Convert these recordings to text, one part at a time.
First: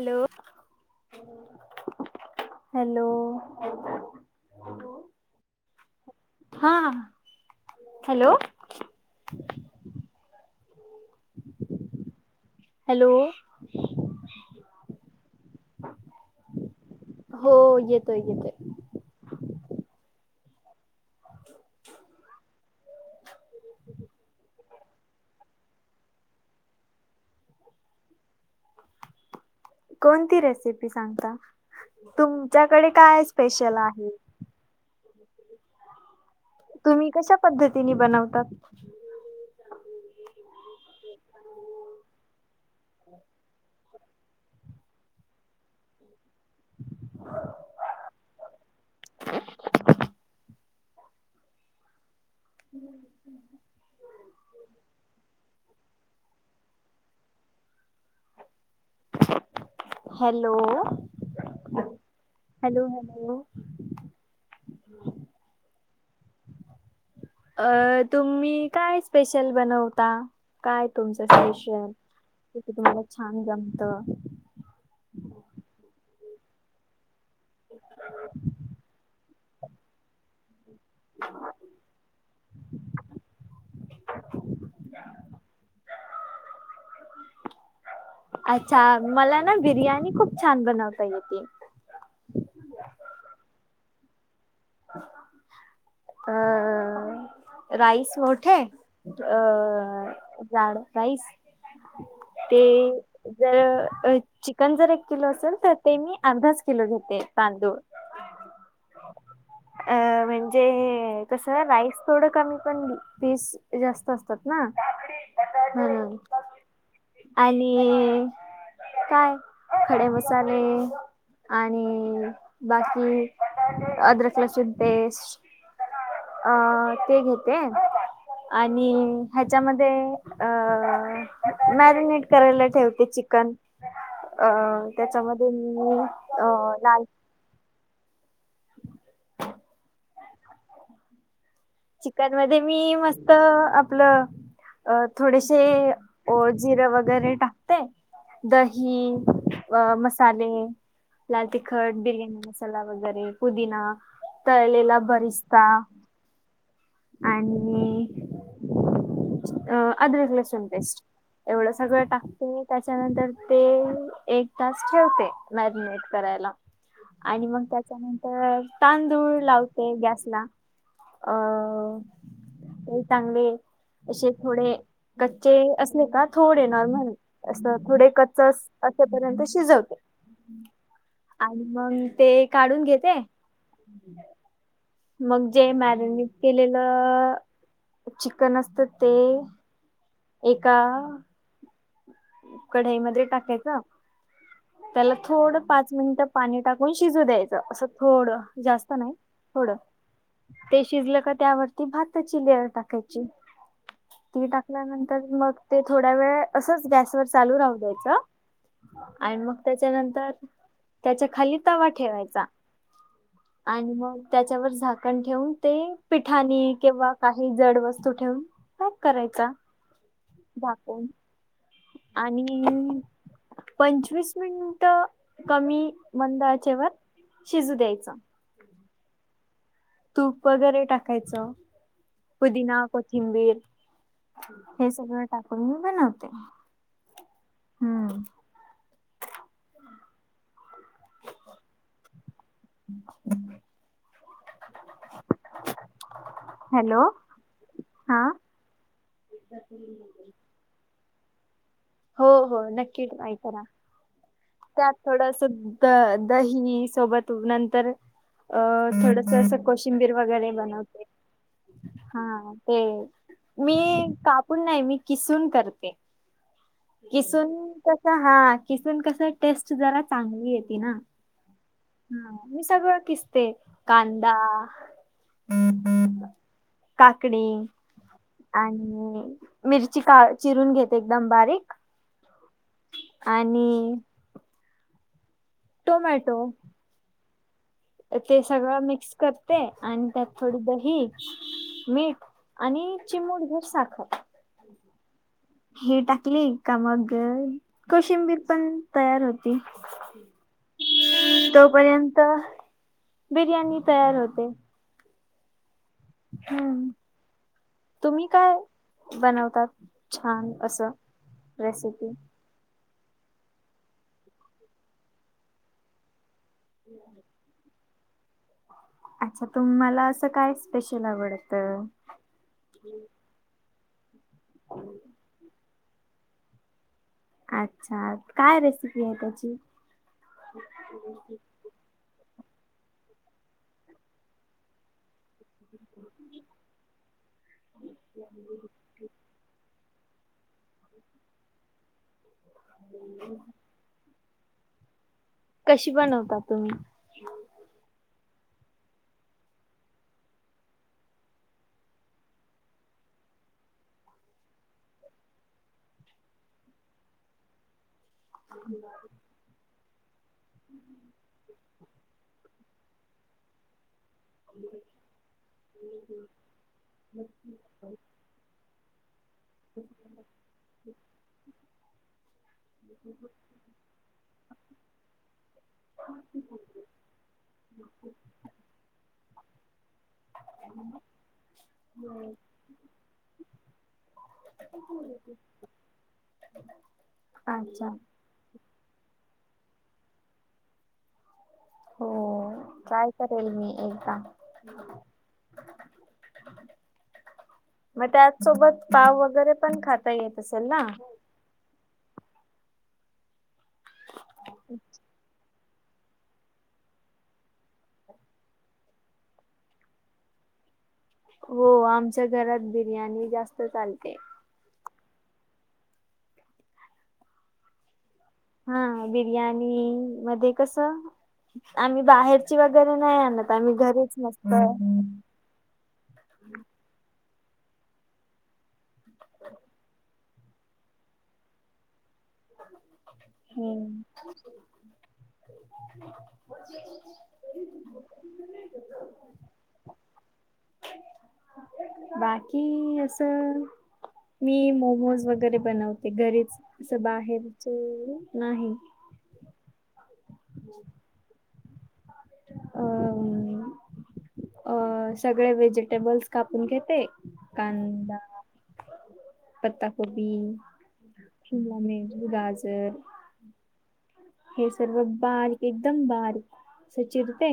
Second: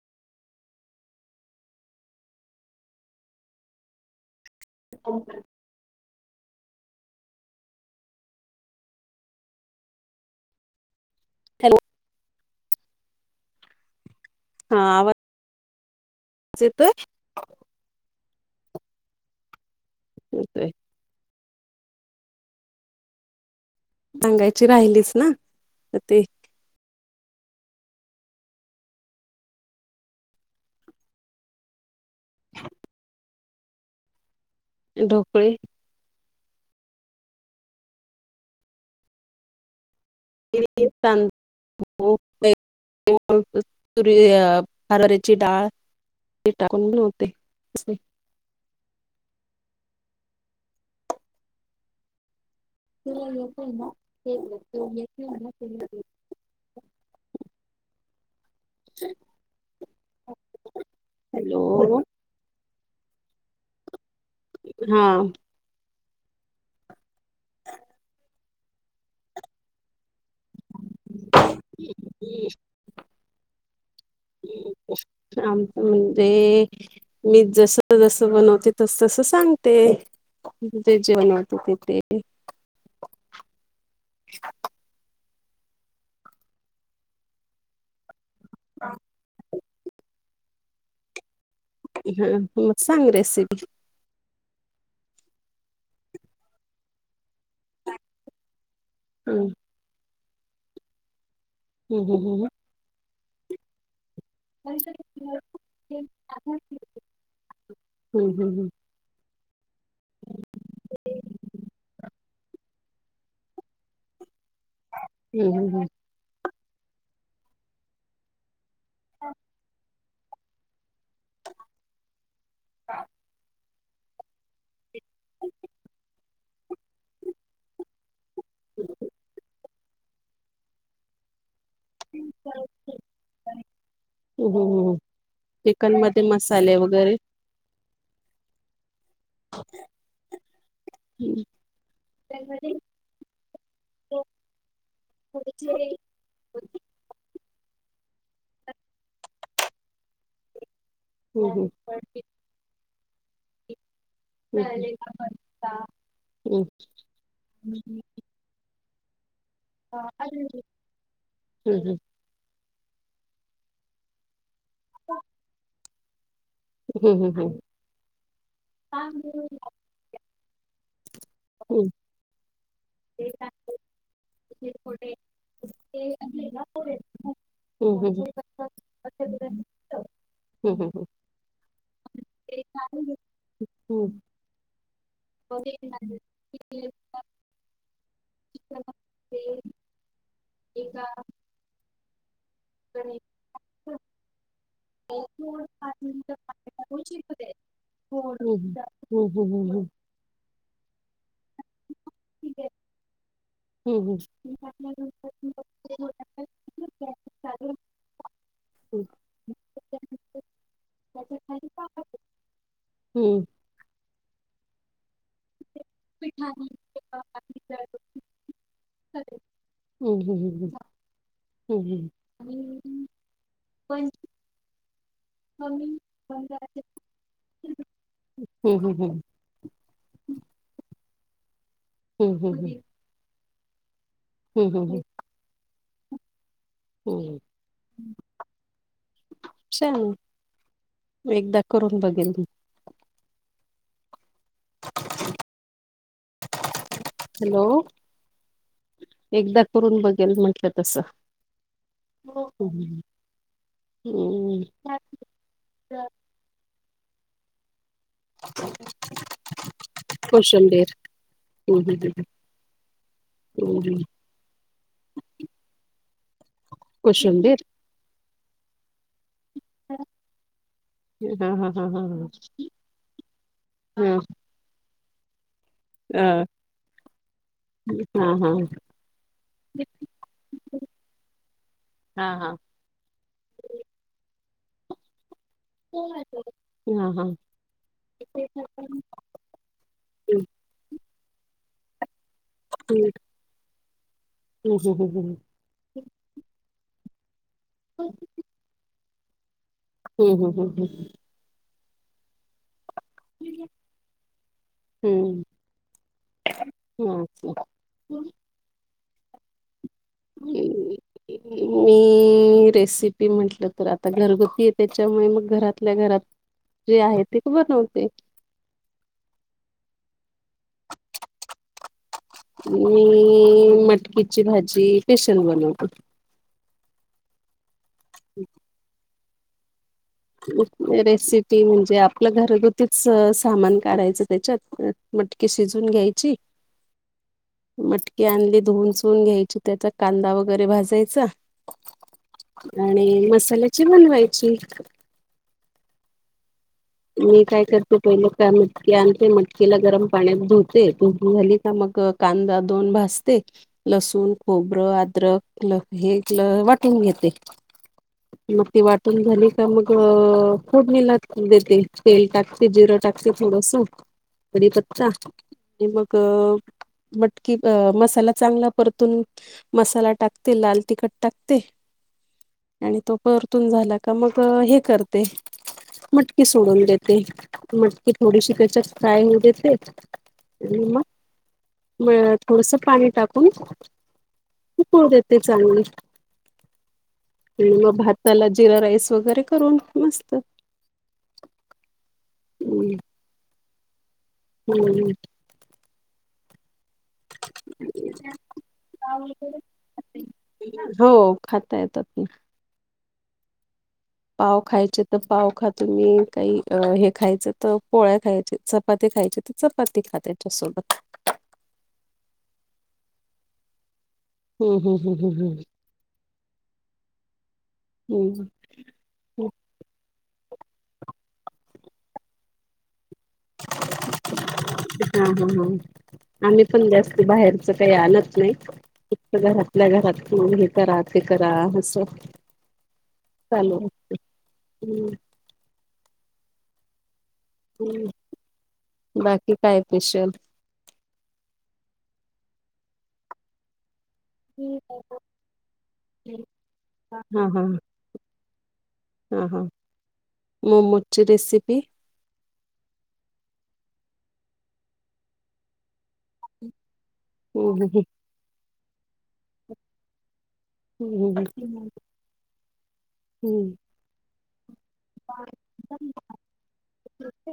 Hello hello आवाज नीट ऐकू येत नाही हा हॅलो हॅलो हॅलो हा ह चेेत हो येतोय येतो होक आहे सांगायची राहिलीच ना तर ते कोणती रेसिपी सांगता तुमच्याकडे काय स्पेशल आहे ढोकळी तुम्ही कशा पद्धतीने बनवतात तितन तर हरऱ्याची डाळ ते टाकून ढोकळी बनवायची आवाज नीट ऐकू येत नाही हम्म तुला येतोय ना येतोय तुला येतोय ना हॅलो हॅलो हॅलो हॅलो हा अ तुम्ही काय स्पेशल बनवता काय तुमचं स्पेश तुम्हाला छान जमत आमच म्हणजे मी जस जसं बनवते तस तसं सांगते तेच जेवन होत ते अच्छा मला ना बिर्याणी खूप छान बनवता येते हा म सांग रेसिपी अ राईस मोठे अ हम्म जाड राईस हम्म ते जर चिकन जर एक किलो असेल तर ते मी अर्धाच किलो घेते तांदूळ हम् हम हम अ म्हणजे कसं राईस थोडं कमी पण पीस जास्त असतात ना हम्म हम्म हम्म हम हम आणि काय खडे मसाले मसाले आणि बाकी अदरक, लसूण पेस्ट अ ते घेते आणि ह्याच्यामध्ये अ मॅगनेट करायला ठेवते चिकन हम्म हम्म अं हम्म त्याच्यामध्ये चिकन मी मध्ये अ मसाले लाल वगैरे हम्म चिकन मध्ये मी मस्त आपलं अ थोडेसे ओ जिरं वगैरे टाकते. दही, अ मसाले, लाल हम्म तिखट, बिर्याणी मसा मसाला वगैरे पुदीना तळलेला बरिस्ता हम. आणि अ अदरक लसून पेस्ट एवढं हम्म सगळं टाक ते त्याच्यानंतर ते एक तास ठेवते मॅरिनेट करायला. हम्म हम्म आणि मग त्याच्यानंतर तांदूळ लावते गॅसला. हम. लई चांगले असे थोडे कच्चे असले का थोडे नॉर्मल असं हम्म थोडे हम्म कच्च अ असेपर्यंत शिजवते हम्म आणि मग ते काढून घेते. हम्म मग जे मॅरिनेट केलेलं चिकन असत ते एका कढईमध्ये टाकायच [inaudible] त्याला थोडं पाच मिनिटं पाणी टाकून शिजू द्यायचं असं थोडं जास्त नाही हम्म हम्म हम्म थोडं ते शिजलं का त्यावरती भाताची लेयर टाकायची. ती टाकल्यानंतर मग ते थोड्या वेळ असच गॅसवर चालू राहू द्यायचं. आणि मग त्याच्यानंतर त्याच्या खाली तवा ठेवायचा. हम्म आणि मग त्याच्यावर झाकण ठेवून ते पिठानी किंवा काही जड वस्तू ठेवून पॅक करायचा. हम्म हम्म हम्म झाकून आणि पंचवीस मिनिट कमी मंद आचेवर शिजू द्यायचं. हम्म हम्म हम्म तूप वगैरे टाकायचं हम्म पुदिना, कोथिंबीर हम्म हे हम्म सगळं टाकून मी बनवते. हम्म हम्म हम्म एकदा करून बघेल मी. हॅलो हॅलो हा एकदा करून बघेल म्हटलं तसं हो हो हम्म नक्की ट्राय करा हम्म त्यात थोडसं द दही सोबत नंतर अ थोडसं असं कोशिंबीर वगैरे कोशंबीर बनवते. हा ते मी कापून नाही मी किसून करते. किसून कोशंबीर कस हा किसून कस टेस्ट जरा चांगली येती ना हा हा हा हा ह मी सगळं किसते हा हा कांदा काकडी हा हा आणि मिरची का चिरून घेते एकदम बारीक हा हा. आणि टोमॅटो हा हा. ते सगळं मिक्स करते आणि त्यात हम्म, थोडी दही मीठ आणि चिमुूड घर साखर हम हम हममम हे टाकली का मग कोशिंबीर पण तयार होती हम्म हम्म हम्म हम्म त पर्यंत बिर्याणी तयार होते हम्म हम्म तुम्ही काय बनवतात? छान असं रेसिपी मी रेसिपी ते म्हंटलं तर आता घरगुती आहे त्याच्यामुळे मग घरातल्या घरात जे आहे ते बनवते. अच्छा तुम्हाला असं काय स्पेशल आवडत. मी मटकीची भाजी पेशल बनवते. अच्छा काय रेसिपी आहे त्याची रेसिपी म्हणजे आपलं घरगुतीच सामान काढायचं त्याच्यात मटकी शिजून घ्यायची मटकी आणली धुवून चुवून घ्यायची त्याचा कांदा वगैरे भाजायचा आणि मसाल्याची बनवायची कशी बनवता तुम्ही मी काय करते पहिले काय मटकी आणते मटकीला गरम पाण्यात धुते भ झाली का मग कांदा दोन भासते लसूण खोबरं अद्रक हे ल वाटून घेते मग ती वाटून झाली का मग फूड निलात ते तेल टाकते जिरं टाकते थोडंस बडीपत्चा आणि मग मटकी मसाला चांगला परतून मसाला टाकते लाल तिखट टाकते आणि तो पर झाला का मग हे करते हां की सोडून देते मटकीी थोडीशी कच्यात फ्राय होऊ देते आणि मग म थोडस पाणी टाकून देते चांगली अच्छा भ त्याला जिरा राईस वगैरे करून मस्त हो ट्राय करेल मी एकदा हम् मग त्याच सोबत पाव वगैरे पण खाता येत असेल ना हो खाता येतात ह पाव खायचे तर पाव खातो मी काही हे खायचं तर पोळ्या खायचे चपाती खायचे तर चपाती खाते त्यासबत हो आमच्या घरात बिर्याणी जास्त चालते हम् हम हम हम् हम् हम् हा बिर्याणी मध्ये कस आम्ही बाहेरची वगैरे नाही आणत आ म घरीच नसत हा हा हा ह आम्ही पण जास्त बाहेरच काही आणत नाही घर आपल्या घरात हे करा ते करा असं. चालेल हम्म हम्. [unintelligible] बाकी काय पिशल. बाकी असं मी मोमोज वगैरे बनवते, घरीच असं हा हा बाहेरच नाही. हा हा मोमोजची रेसिपी अ अ सगळे व्हेजिटेबल्स कापून घेते. हम्म कांदा पत्ता कोबी, हम्म शिमला मिर्च, गाजर. हम्म, हे सर्व बारीक एकदम बारीक असं चिरते.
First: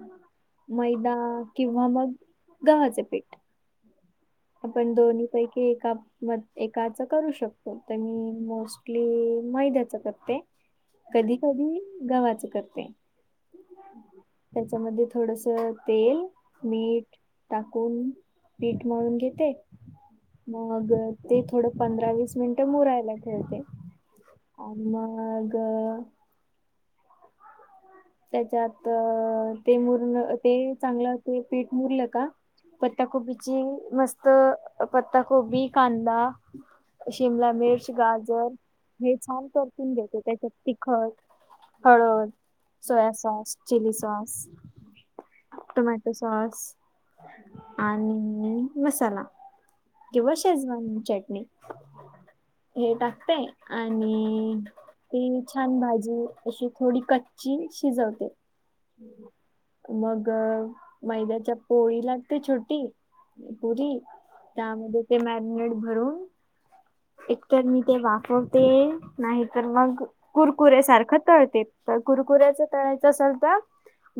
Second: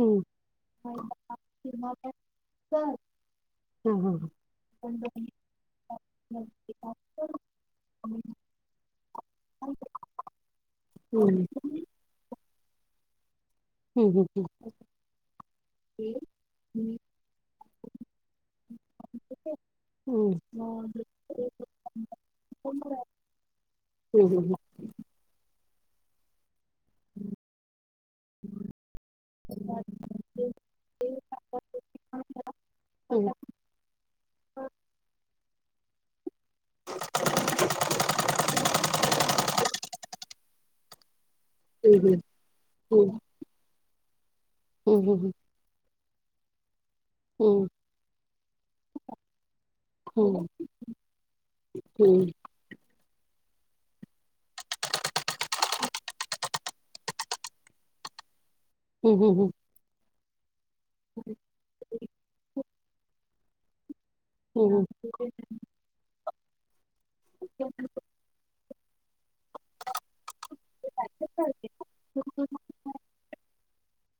हम्म मैदा किंवा मग गव्हाचे पीठ. हा हा. आपण दोन्ही पैकी एका -म एकाच करू शकतोय, तर मी मोस्ट आपली मैद्याच करते. कधी हम्म कधी गव्हाच करते. हम्म हम्म. त्याच्यामध्ये थोडस तेल, मीठ टाकून पीठ मळून घेते. मग ते थोडं पंधरा वीस मिनिट मुरायला ठेवते. हम्म हम्म मग त्याच्यात ते मुर ते चांगलं ते पीठ मुरलं का पत्ताकोबीची मस्त पत्ताकोबी, कांदा शिमला मिर्च, गाजर हे छान परतून घेते. त्याच्यात तिखट हम्म हळद, सोया सॉस, चिली सॉस हम्म हम्म हम्म. टोमॅटो सॉस हम्म आणि मसाला, किंवा हम्म शेजवान चटणी. हम्म हे टाकते आणि ती छान भाजी अशी थोडी कट ची शिजवते. हम्म हम्म हम्म. मग मैद्याच्या पोळी लाटते छोटी, पुरी. त्यामध्ये ते मॅरिनेट भरून, एकतर मी ते वाफवते नाही तर मग कुरकुरे सारखं तळते. तर कुरकुऱ्याच तळाच असल तर,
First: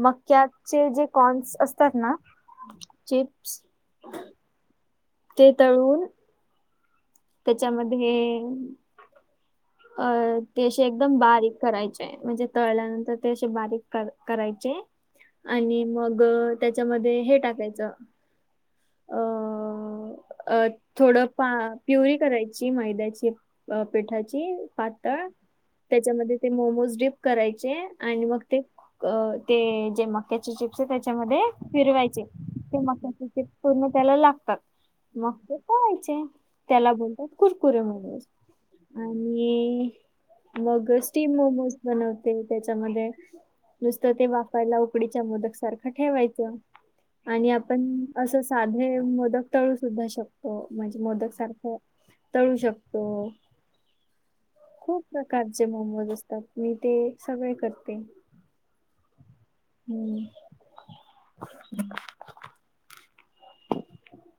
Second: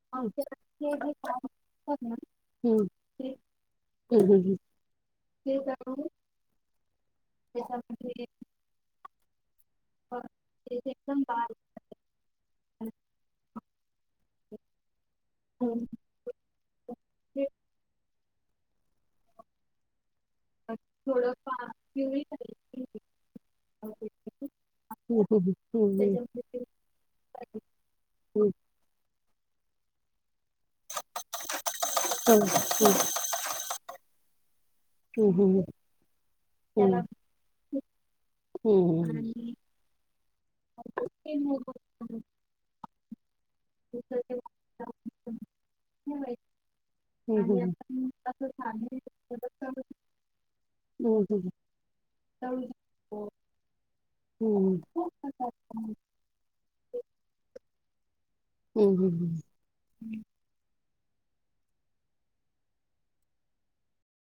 मक्याचे जे कॉन्स असतात ना चिप्स हम्म हम्म हम्म. ते तळून त्याच्यामध्ये अ -ते अशी एकदम बारीक करायचे, म्हणजे तळल्यानंतर ते असे बारीक करायचे आणि मग त्याच्यामध्ये हे टाकायचं अ, अ -थोडं पा प्युरी करायची मैद्याची अ -पिठाची पातळ. [unintelligible] त्याच्यामध्ये ते मोमोज डिप करायचे आणि मग ते ते जे मक्याचे जे त्याच्यामध्ये फिरवायचे. ते मक्याचे मग त्याला लागतात मग ते तळायचे. त्याला बोलतात कुरकुरे मोमोज. आणि मग स्टीम मोमोज बनवते त्याच्यामध्ये नुसतं ते वाफायला उकडीच्या मोदक सारखं ठेवायचं. आणि आपण असं साधे मोदक तळू सुद्धा शकतो म्हणजे मोदक सारखं तळू शकतो खूप प्रकारचे मोमोज असतात, मी ते सगळे करते. हम्म हम्म हम्म. हम्म